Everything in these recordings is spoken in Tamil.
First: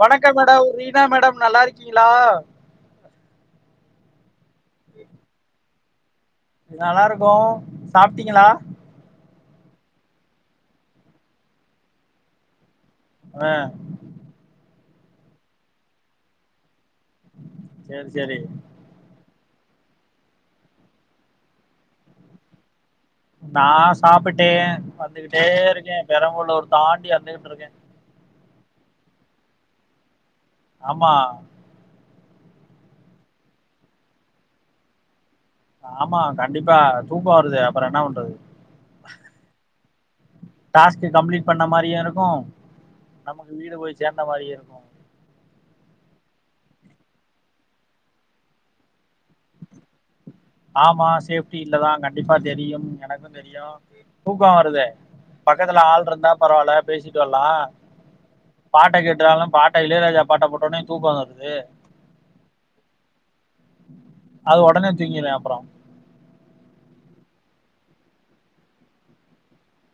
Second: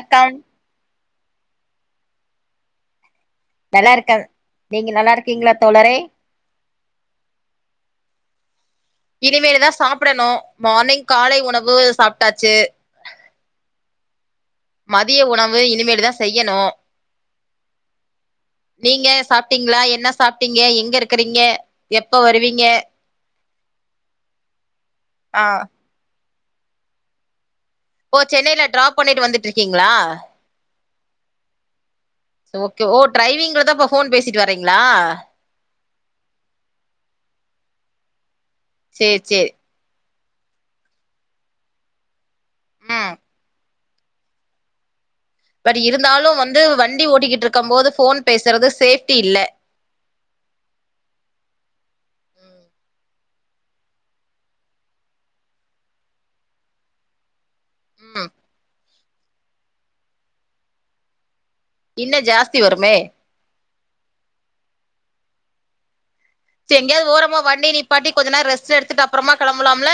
வணக்கம் மேடம் ரீனா மேடம் நல்லா இருக்கீங்களா நல்லா இருக்க நீங்க நல்லா இருக்கீங்ளா தோழரே நல்லா இருக்கோ சாப்டீங்களா இனிமேலதா சாப்டனு மார்னிங் காலை உணவு சாப்டாச்சு ஆ மதிய உணவு இனிமேட்டுதா செய்யனு சேர் சேரி சாப்டீங்களா? என்ன சாப்டீங்க? எங்க இருக்கறீங்க? எப்ப வருவீங்க? நா சாப்பிட்டே ஆ வந்துகிட்டே இருக்கே பெரம்பலூர் தாண்டி வந்துகிட்டுருக்கே ஓ சென்னைல டிராப் பண்ணிட்டு வந்துட்டுருக்கீங்களா ஆமா ட்ஸ் ஓகே ஓ டிரரைவிங்லதா இப்ப ஃபோன் பேசிட்டு வரீங்களா ஆமா கண்டிப்பா தூக்கோ வருதே அப்பறோ என்ன பண்றது சேர் சேரி டாஸ்க்கு கம்ப்ளீட் பண்ண மாரியு இருக்கு ம் நமக்கு வீடு போய் சேந்த மாரியு இருக்கு இருந்தாலும் வந்து வண்டி ஓட்டிகிட்டு இருக்கும் போது ஃபோன் பேசுறது சே ஆமா சேப்டி இல்லதாங்க ண்டிப்பா தெரியும் எனக்கும் தெரியும் தூக்கோ வருதே பக்கத்துல ஆள் இருந்தா பரவால பேசிட்டு வரலாம் ம் பாட்ட கேட்டாலும் பாட்ட இளையராஜா பாட்ட போட்டோனே தூக்கம் வந்துருது இன்னு ஜாஸ்தி வருமே அது உடனே தூங்கிறுவ அப்ரோ எங்கேயாவது ஓரமா வண்டி நிப்பாட்டி கொஞ்ச நேரம் ரெஸ்ட் எடுத்துட்டு அப்பறமா கிளம்பலாம்ல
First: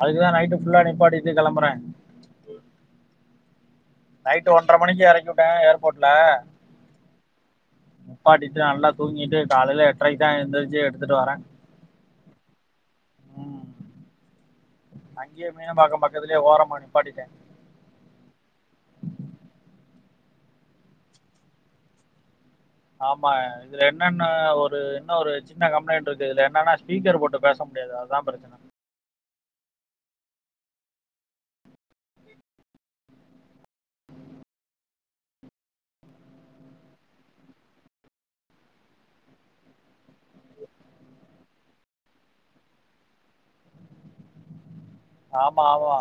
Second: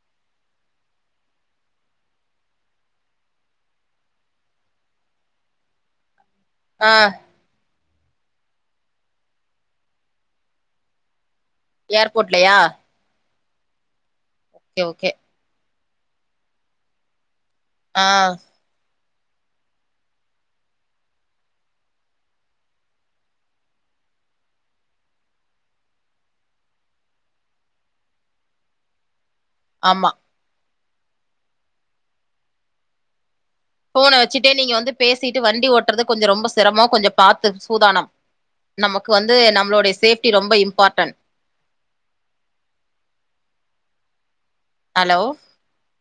அதுக்குதான் நைட்டு ஃபுல்லா நிப்பாட்டிட்டு கிளம்புறேன் நைட்டு ஒன்ற மணிக்கு எறக்கி வுட்ட ஏர்போர்ட்ல ஆ நிப்பாட்டிட்டு நல்லா தூங்கிட்டு காலையில எட்றைக்கு தான் எந்திரிச்சு எடுத்துட்டு வரேன் ஏர்போர்ட்லையா ம். ஓகே ஓகே அங்கேயே மீனம்பாக்கம் பக்கத்துலயே ஓரமா நிப்பாட்டிட்ட ஆ ஆமா இதுல என்னன்னா ஒரு இன்னொரு சின்ன கம்ப்ளைண்ட் இருக்கு இதுல என்னன்னா ஸ்பீக்கர் போட்டு பேசா முடியாது அதா பிரச்சன ஆமா ஃபோன வச்சுட்டே நீங்க வந்து பேசிட்டு வண்டி ஓட்டுறது கொஞ்சோ ரொம்ப சிரமோ கொஞ்சோ பாத்து சூதானம் நமக்கு வந்து நம்மளோடைய சேஃப்ட்டி ரொம்ப இம்பார்ட்டன்ட் ஹலோ ஆமா ஆமா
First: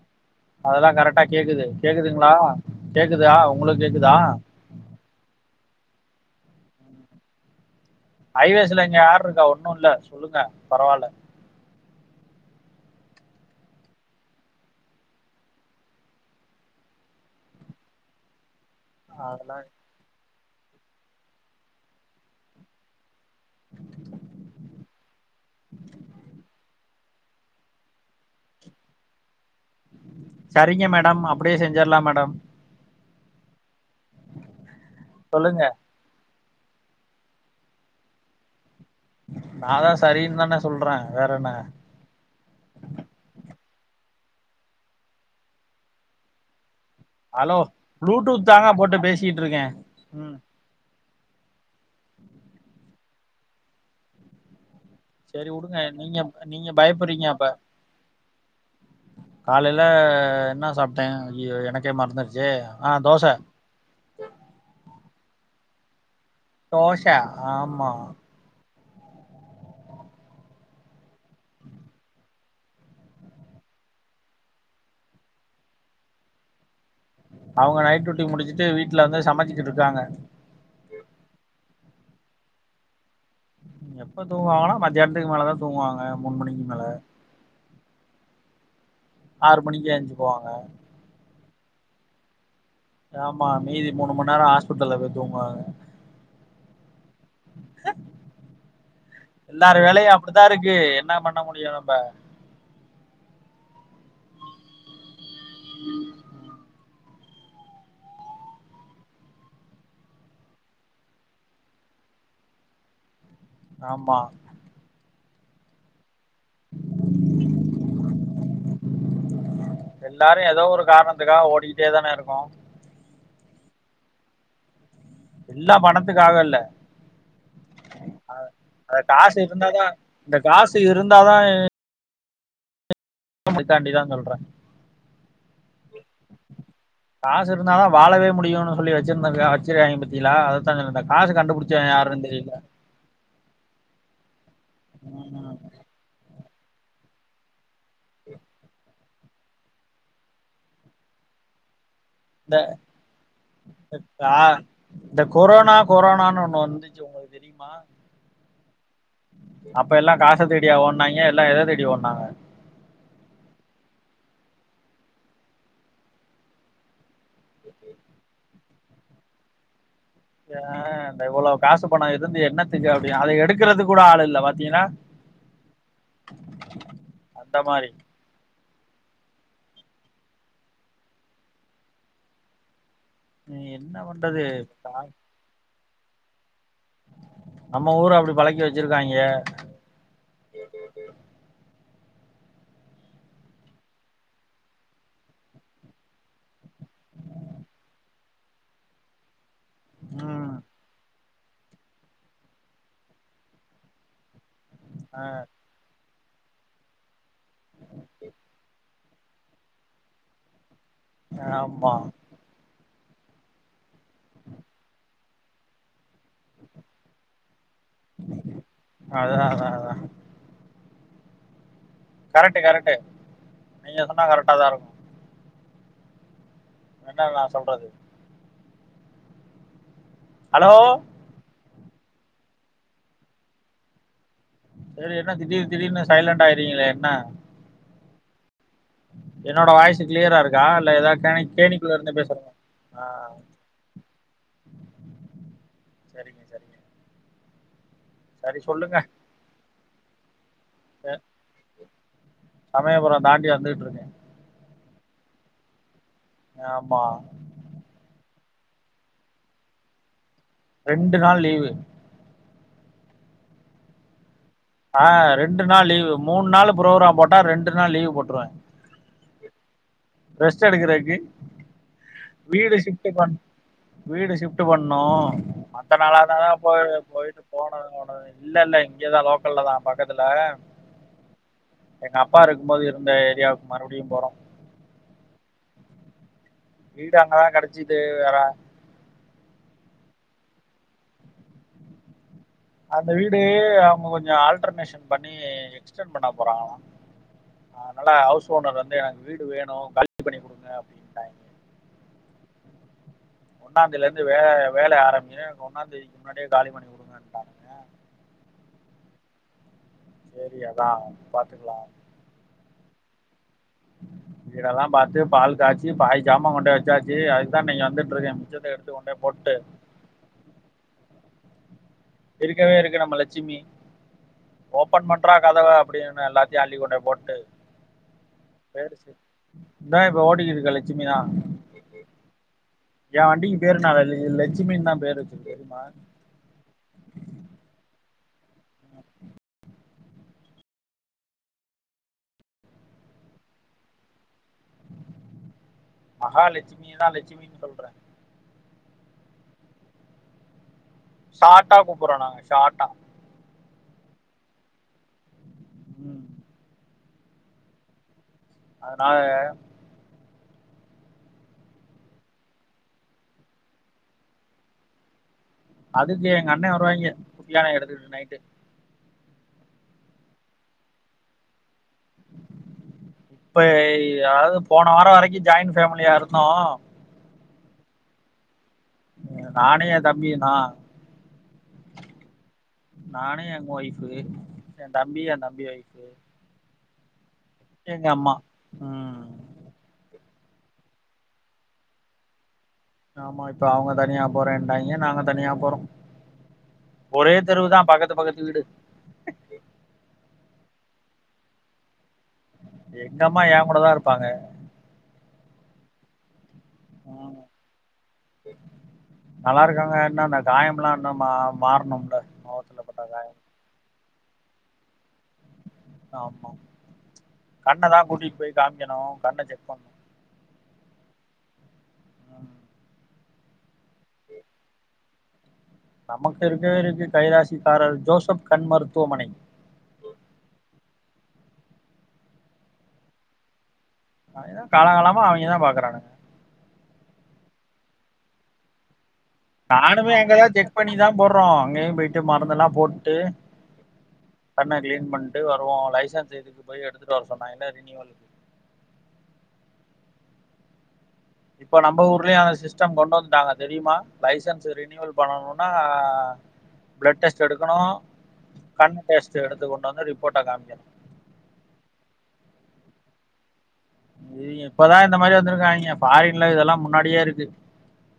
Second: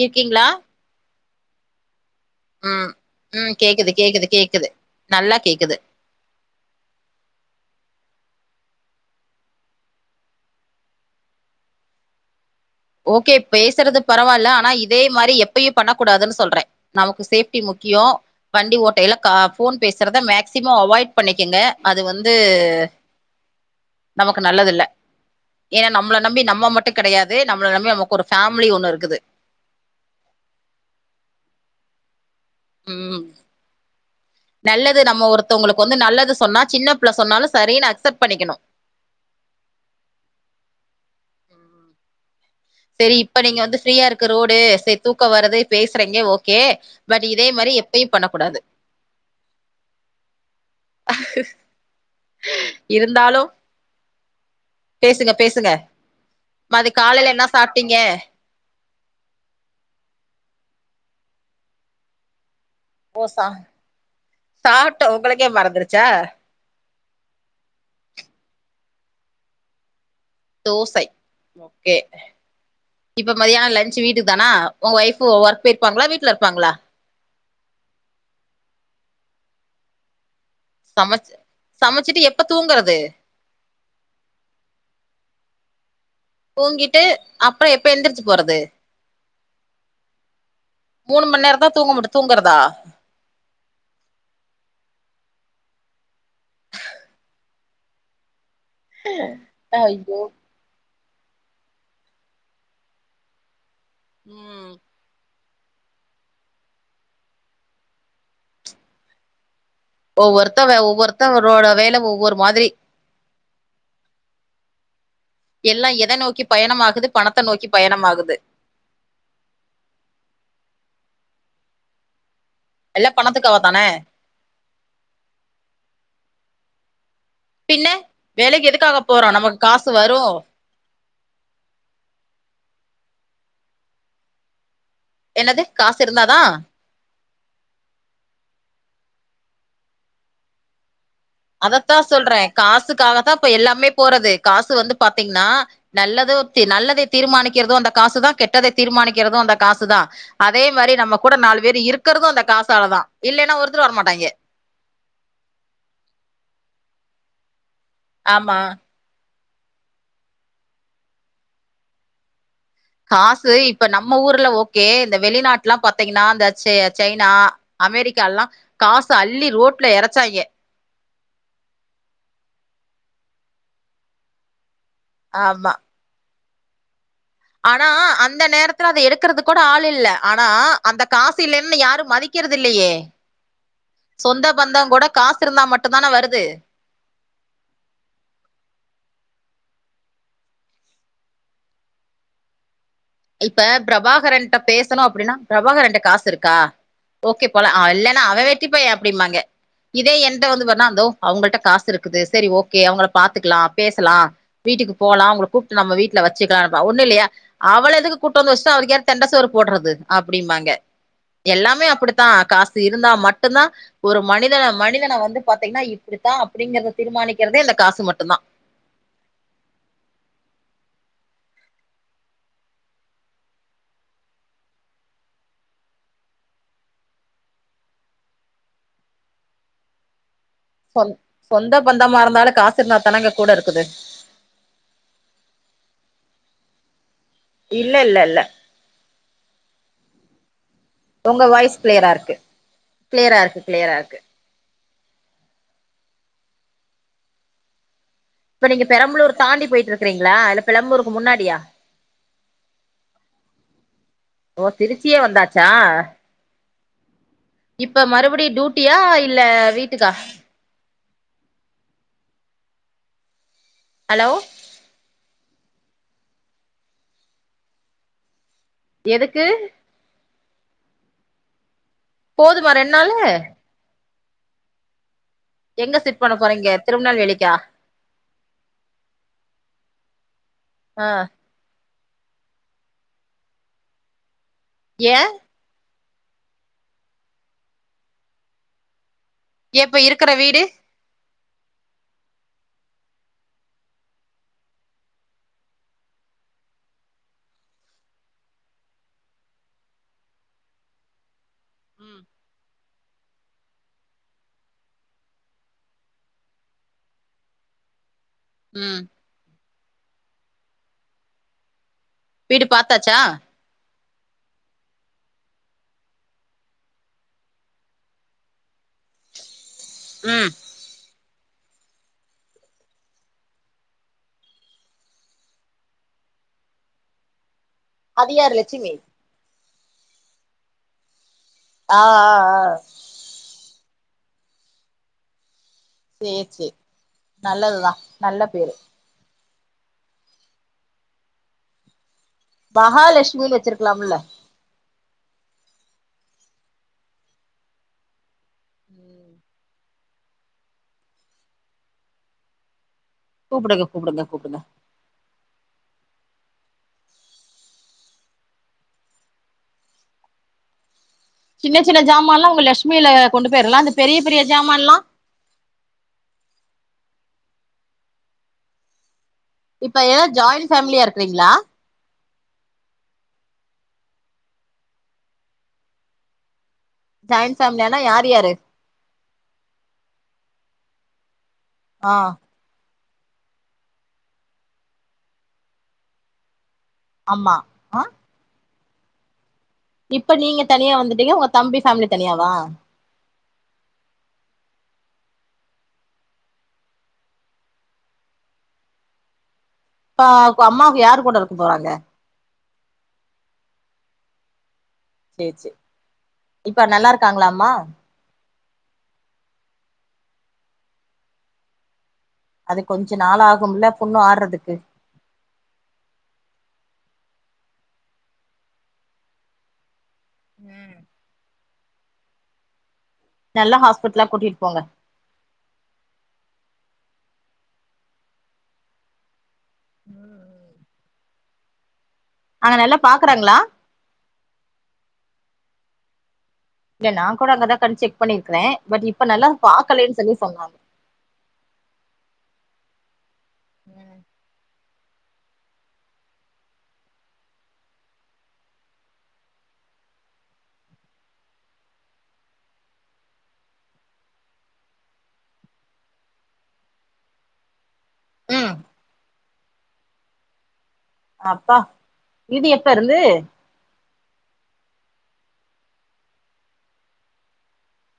இருக்கீங்களா அதெல்லாம் கரெக்டா கேக்குது கேக்குதுங்களா ம் கேக்குதா ம் உங்களுக்கு கேக்குது கேக்குதா கேக்குது கேக்குது நல்லா கேக்குது ஹைவேஸ்ல இங்க யாரு இருக்கா ஒன்னும் இல்ல சொல்லுங்க பரவாயில்ல ஓகே பேசுறது பரவாயில்ல ஆனா இதே மாரி எப்பயும் பண்ணக்கூடாதுன்னு சொல்றேன் நமக்கு சேஃப்டி முக் கியோ வண்டி ஓட்டையில கா அதெல்லாம் ஃபோன் பேசுறத மேக்சிமம் அவாய்ட் பண்ணிக்கங்க அது வந்து நமக்கு நல்லது இல்ல ஏனா நம்மள நம்பி நம்ம மட்டு கடையாது நம்மள நம்பி நமக்கு ஒரு ஃபேமிலி ஒன்னு இருக்குது சரிங்க மேடம் அப்படியே செஞ்சர்லாம் மேடம் உம் நல்லது நம்ம சொல்லுங்க ஒருத்தவங்களுக்கு வந்து நல்லது சொன்னா சின்னப்புள்ள சொன்னாலும் சரின்னு அக்செப்ட் பண்ணிக்கணும் நான்தா சரினு தானே சொல்ற வேற என்ன சரி இப்ப நீங்க வந்து ஃப்ரீயா இருக்கு ரோடு சரி தூக்க வரது பேசுறீங்க ஓகே பட் இதே அலோ மாரி எப்பயு ப்ளூடூத் பண்ணக்கூடாது தாங்க போட்டு பேசிட்டு இருக்கே உம் இருந்தாலு பேசுங்க சரி பேசுங்க உடுங்க நீங்கப் நீங்க மதி பயப்படுறீங்க காலைல என்ன அப்ப சாப்ட்டீங்க காலையில என்ன சாப்ட்ட ஐயய்யோ எனக்கே மறந்துருச்சே ஆ ஓ தோச சா சாப்ட்ட உங்களுக்கே மறந்துருச்சா ஓஷா ஆமா தோசை ஓகே இப்ப மத்தியானம் லன்ச் வீட்டுக்கு தானா உங்க ஒய்ஃப் ஒர்க் போயிருப்பாங்களா வீட்டுல இருப்பாங்களா அவங்க நைட் டியூட்டி முடிச்சுட்டு வீட்டுல வந்து சமைச்சிக்கிட்டுருக்காங்க சமச்சு சமச்சிட்டு எப்ப தூங்குறது எப்ப தூங்குவாங்கன்னா மத்தியானத்துக்கு மேலதா தூங்குவாங்க மூணு மணிக்கு மேல தூங்கிட்டு அப்ப எப்ப எந்திரிச்சு போறது ஆறு மணிக்கு எஞ்சுக்குவாங்க மூணு மண் நேரந்தா தூங்க முட் தூங்கறதா ஆமா மீதி மூணு மண் நேர ஹாஸ்பிட்டல்ல தா தூங்குவாங்க எல்லார் வேலையு ஐயோ அப்டிதா இருக்கு என்னா பண்ண முடியு நம்ப ம் ஒவ்வொருத்த ஒவ்வொருத்தரோட வேல ஒவ்வொரு மாதிரி ஆமா எல்லா எத நோக் கி பயணமாகுது பணத்த நோக்கி பயணமாகுது துக்காக ஓடிகிட்டே தான இருக்கோ எல்லா பணத்துக்காக தான எல்லா பணத்துக்காக இல்ல பின்ன அ வேலைக்கு எதுக்காக அ போறோ காசு நமக்கு இருந்தாதா காசு வரு இந்த காசு இருந்தாதா அதுக்காண்டி தா சொல்ற என்னது காசு இருந்தாதா காசிருந்தாதா வாழவே முடியுன் சொல்லி வச்சிருந்தது வச்சிருக்காக பாத்திங்லா அதத்தா சொன்ன நானு அதத்தா சொல்றே காசுக்காகத்தா ப்ப எல்லாமே போறது காசு வந்து பாத்திங்னா ம் நல்லதோ நல்லதை தீர்மானிக்கிறது அந்த காசு தா கெட்டதை தீர்மானிக்கிறது அந்த காசு தா அதே மாரி நம்ம கூட நா வேறு இருக் த வரமாட்டாய்ங்க தா இந்த கொரோனா கொரோனான் ஒண்ணு வந்துச்சு உங்களுக்கு தெரிமா ஆமா அப்ப எல்லா காச தேடியா ஓடுனாய்ங்க எல்லா எத தேடி ஓடுனாங்க காசு இப்ப நம்ம ஊர்ல ஓகே இந்த வெளிநாட்ல்லா பாத்திங்னா இந்த ச சைனா அமெரிக்காலா காச அள்ளி ரோட் ஏ த இவ்ள காசு பண இருந்து என்ன செஞ்சாப்டி அத எடுக்றதுக் கூட ஆள் இல்ல பாத்திங்ளா ஆமா அந்த ஆனா மாரி அந்த நேரத்துல அத எடுக்கறதுக் கோட ஆள் இல்ல ஆனா அந்த காசில்லன்னு யாரு மதிக்கறது இல்லையே ம் என்ன பண்றது சொந்த பந்தங்கோட காசிருந்தா மட்டுந்தான வருது நம்ம ஊரு அப்டி பழக்கி வச்சிருக்காய்ங்க இப்ப பிரபாகரன்ட்ட பேசணு அப்டினா பிரபாகரன்ட்ட காசிருக்கா ஓகே போலா அ இல்லனா அவ வெட்டி பைய அப்டிம்பாங்க இதே என்ட்ட ம் வந்து பார்னா தோ அவங்கள்ட்ட காசிருக்குது சரி ஓகே அவங்கள பாத்துக்கலா பேசலா வீட்டுக்கு போலா அவங்கள கூப்ட்டு நம்ம வீட் ல வச்சுக்கலாம்ப்ப ஒண்ணு இல்லையா அவள தண்ட சோறு போடறது அப்டிம்பாங்க எல்லாமே ஆமா அப்படித்தா காசு இருந்தா மட்டுந்தா ஒரு மனிதன மனிதன வந்து பாத்திங்னா இப்பிடித்தா அப்படிங்கறத தீர்மானிக்கிறதே இந்த காசு மட்டுந்தா அதா அதா அதா கரெட்டு கரெட்டு நீங்க சொன்னா கரெக்டா தா இருக்கு என்ன நா சொல்றது ஹலோ சொ சொந்த பந்தமா இருந்தாலு காசிருந்தா தானங்க கூட இருக்குது செரி என்ன திடீர் திடீர்னு சைலண்ட் ஆயர்றிங்ளே என்ன இல்லல்ல இல்ல என்னோட வாய்ஸு க்ளியரா இருக்கா இல்ல எதாது உங்க கேணைக் வாய்ஸ் கேணிக்குல இருந்து பேசுற ஆ க்கு சரிங்க சரிங்க சரி இப்ப நீங்க சொல்லுங்க பெரம்பலூர் தாண்டி போயிட்ருக்கிறிங்களா இல்ல பெலம்பலூர்க்கு முன்னாடியா சமயபுர தாண்டி வந்துட்ருக்கே ஓ திருச்சியே வந்தாச்சா ஆமா இப்ப மறுபடி டுயூட்டியா இல்ல வீட்டுக்கா ரெண்டு நாள் லீவு அலோ ஆ ரெண்டு நாள் லீவு மூணு நாள் ப்ரோக்ராம் போட்டா ரெண்டு நாள் லீவு போட்ருவே எதுக்கு ரெஸ்ட் எடுக்கறக்கு போதுமா வீடு ரெண்டு ஷிப்ட் நாளு பண் வீடு ஷிப்ட் பண்ணோ எங்க மத்த சிட் பண்ண நாளானா தா போறீங்க போய் போயிட்டு திருநெல்வேலிக்கா போனனும் இல்ல இல்ல இங்கதான் லோக்கல்ல தான் பக்கத்துல [unintelligible] ஆ எங்க அப்பா இருக்கும் போது இருந்த ஏரியாவுக்கு மறுபடியும் போறோம் ஏ வீடு அங்கதா கிடைச்சிது வேற எப்ப இருக்கற வீடு அந்த வீடு அவங்க கொஞ்சொ ஆல்டர்னேஷன் பண்ணி எக்ஸ்டன் பண்ண போறாங்கலா அதனால ஹவுஸ் ஓனர் வந்து எனக்கு வீடு வேணும் காலி பண்ணி கொடுங்க அப்படின்ட்டாங்க ம் ஒன்னா தேதில இருந்து வே வேல ஆரம்பி ஒன்னாம்ந்த தேதிக்கு முன்னாடியே காலி பண்ணி கூடுங்கட்டாங்க ம் செரி அதான் பாத்துக்கலா வீடு பாத்தாச்சா வீடெல்லா பாத்து பால் காய்ச்சி பாதி ஜாமான் கொண்டு வச்சாச்சி அதுக்தா இன்னைக்கு வந்துட்டு இருக்கேன் மிச்சத்த எடுத்து கொண்டு போய் போட்டு ம் இருக்கவே இருக்கு நம்ம லட்சுமி ஓப்பன் பண்றா கதவ அப்படின்னு எல்லாத்தையும் அள்ளிக் கொண்டு போய் போட்டு அது யாரு லட்சுமி இதான் இப்ப ஓடிக்கிட்டு இருக்க லட்சுமிதா ஆ ஆ ஆ பேருநா வள்ளி இலட்சுமின்னு தான் பேரு வச்சி தெரியுமா சேரி சேரி நல்லதுதா நல்ல பேரு மகாலட்சுமின்னு வச்சிருக்கலாம்ல மகாலட்சுமி தா லட்சுமின்னு சொல்றே ஷாட்டா கூப்புறோ நான்னு ஷாட்டா கூப்புடுங்க கூப்புடுங்க கூப்புடுங்க ம் அதனால சின்ன சின்ன ஜாமால்லா உங்க லெஷ்மியில கொண்டு போயிடலாம் அந்த பெரிய பெரிய ஜாமான் எல்லா அதுக்கு எங்க அண்ண வருவாய்ங்க குட்டி யானை எடுத்துக்கிட்டு நைட்டு இப்ப ஏ ஜாயிண்ட் ஃபேமிலியா இருக்றீங்களா இப்ப அதாவது போன வாரம் வரைக்கும் ஜாயின் ஃபேமிலியா இருந்தோ ஜாயின் ஃபேமிலியானா யார் யாரு நானும் என் தம்பியு தான் ஆ நானு எங்க வைஃப்பு என் தம்பி என் தம்பி வைஃப்பு ஆமா ஆ ம் இப்ப நீங்க தனியா வந்துட்டீங்க உங்க தம்பி ஃபேமிலி தனியாவா ஆமா இப்ப அவுங்க தனியா போறேண்டாங்க நாங்க தனியா போறோம் ஒரே தெருவுதா பக்கத்து பக்கத்து வீடு இப்பா இப்ப அம்மாவுக்கு யாரு கூட இருக்க போறாங்க எங்கம்மா ஏ கூடதா இருப்பாங்க சேரி சேரி இப்ப நல்லா ம் இருக்காங்களா அம்மா நல்லா இருக்காங்க இன்னோ அந்த காயம்லா இன்னு மா மாறணும்ல முகத்துல அது பட்ட கொஞ்ச நாள் ஆகும்ல புண்ணு ஆருறதுக்கு ஆமா கண்ணதா கூட்டிட்டு போயி காமிக்கணு கண்ண செக் பண்ணனு ம் ம் நல்ல ஹாஸ்பிட்லா கூட்டிட்டு போங்க நமக்கு இருக்கவே இருக்கு கைராசிக்காரர் ஜோசப் கண் மருத்துவமனை ம் ம் அங்க நல்லா பாக்குறாங்களா அவெங்கதா காலங்கலமா அவெங்கதா பாக்குறானுங்க இல்ல நா கூட அங்கதா கண் செக் பண்ணிருக்கே பட் இப் நானுமே அங்கதா செக் பண்ணிதா போட்றோ அங்கயு போயிட்டு மருந்தெல்லா போட்டுட்டு ம் கண்ண கிளீன் பண்ட்டு வருவோ லைசன்ஸ்க்கு போய் எடுத்துட்டு வர சொன்னாங்கல்ல [unintelligible] [inaudible] இப்ப நம்ம ஊர்லயு அந்த சிஸ்டம் கொண்டு வந்துட்டாங்க தெரியுமா லைசன்ஸ் ரினியவல் பண்ணணுன்னா ப்ளட் டெஸ்ட் எடுக்கணு ம் கண் டெஸ்ட் எடுத்துக் கொண்டு வந்து ரிப்போட்ட காமிக்கெணு அப்பா இது எப்ப இருந்து இது இப்பதா இந்த மாரி வந்துருக்காங்க பாரின்ல இதெல்லா முன்னாடியே இருக்கு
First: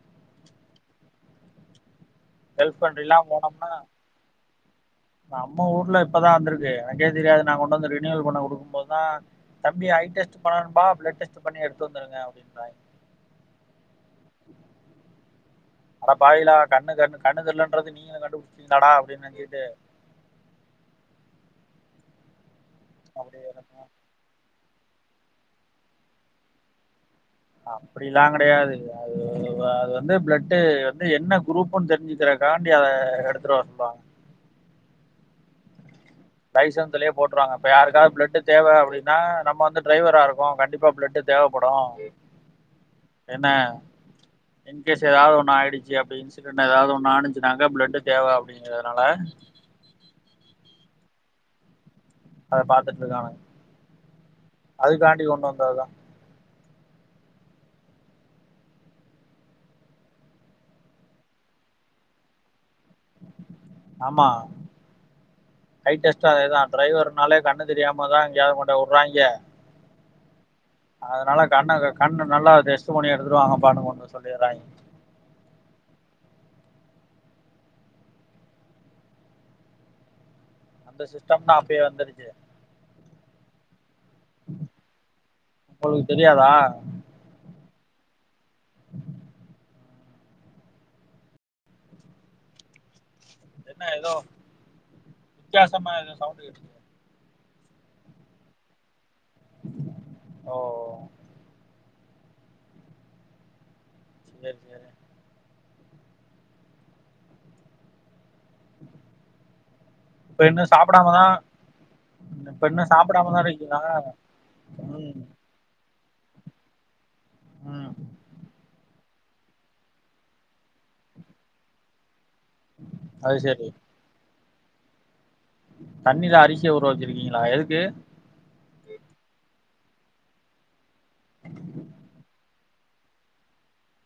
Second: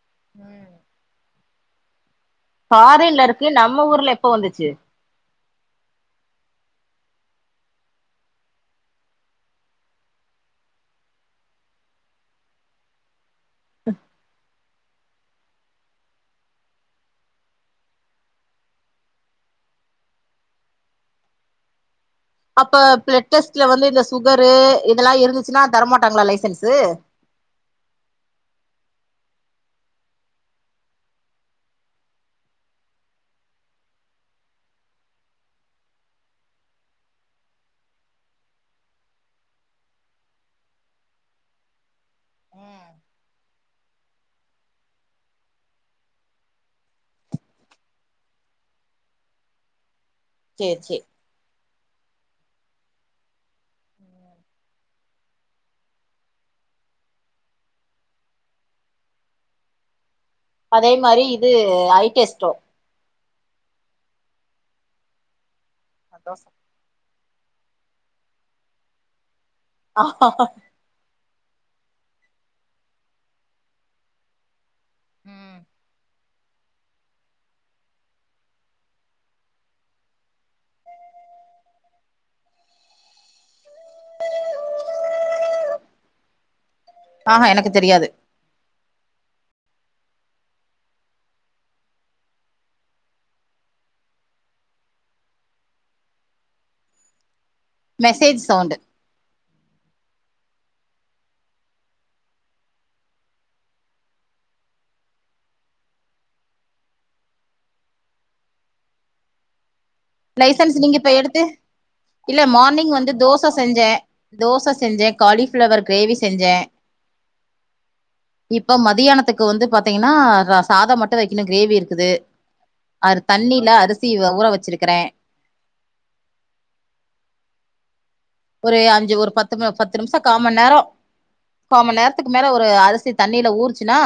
ம் கெல்ப் எண்ட்ரில்லா இருக்கு போனம்னா நம்ம ஊர்ல எப்ப வந்துச்சு நம்ம ஊர்ல இப்பதா வந்துருக்கு அங்கேயே தெரியாது நாங்க கொண்டு வந்து ரினியவல் பண்ண குடுக்கும்போது தா தம்பி ஐ டெஸ்ட் பண்ணணும்பா ப்ளட் டெஸ்ட் பண்ணி எடுத்து வந்துருங்க அப்டின்றாங்க ஹ் அட பாவியலா கண்ணு கண் கண்ணு தெரிலன்றது நீங்களு கண்டுபிடிச்சுட்டிங்களாடா அப்டின்னு நெனச்சுட்டு [inaudible] அப்ப ப்ளட் டெஸ்ட்ல வந்து இந்த சுகரு இதெல்லா இருந்துச்சுன்னா தரமாட்டாங்களா லைசன்ஸு அப்புடில்லா கெடையாது அது துவா அது வந்து ப்ளட்டு வந்து என்ன குரூப்ன்னு தெரிஞ்சுக்குற காண்டி அத எடுத்துட்டுவற சொல்லுவாங்க [inaudible] லைசன்ஸ்லயே போட்டுருவாங்க இப்ப யாருக்காவது ப்ளட் தேவ அப்டின்னா நம்ம வந்து ட்ரைவரா இருக்கோ கண்டிப்பா ப்ளட் தேவப்படும் என்ன இன்கேஸ் எதாவது ஒண்ணு ஆயிடுச்சு அப்டி இன்சிடெண்ட் எதாவது ஒண்ணு ஆனுச்சுனாங்க ப்ளட்டு் தேவ அப்டிங்கிறதுனால அ [inaudible] சேரி சே அத பாத்துட்ருக்காங்க சேரி அது காண்டி கொண்டு வந்ததுதா அதே மாரி இது ஐ டெஸ்டும் ஆமா ஐ டெஸ்ட்டும் அதேதா ட்ரைவர் னாலே கண்ணு தெரியாம தா எங்கையாவது கொண்ட வுட்றாங்க ஆ ஆஹ அதுனால கண்ண கண்ணு நல்லா டெஸ்ட் பண்ணி எடுத்துட்டு வாங்கப்பானு ஒண்ணு சொல்லிட்றாங்க ம் அந்த சிஸ்டம் தா அப்டியே வந்துருச்சு அவளுக்கு தெரியாதா ஆ ஹா எனக்கு தெரியாது என்ன ஏதோ வித்தியாசமா ஏதோ சவுண்ட் கேட்குது மெசேஜ் சவுண்டு் ஓ ஓ செரி செரி இப்ப இன்னு லைசன்ஸ் நீங்க இப்ப சாப்பிடாமதா எடுத்து இல்ல இப்ப இன்னு மார்னிங் வந்து சாப்பிடாமதா தோசை இருக்கீங்களா செஞ்சே தோசை செஞ்சே ம் காலிஃபிளவர் கிரேவி செஞ்சே ம் இப்ப மதியானத்துக்கு வந்து பாத்தீங்கன்னா சாதம் மட்டு வைக்கணு கிரேவி இருக்குது அது தண்ணில அரிசி ஊற வச்சிருக்கறே தண்ணில அரிசிய ஊற வச்சிருக்கீங்களா எதுக்கு ஒரு அஞ்சு ஒரு பத்து பத்து நிமிஷம் கா மணி நேர முக்கா மணி நேரத்துக்கு மேல ஒரு அரிசி தண்ணியில ஊறிச்சுன்னா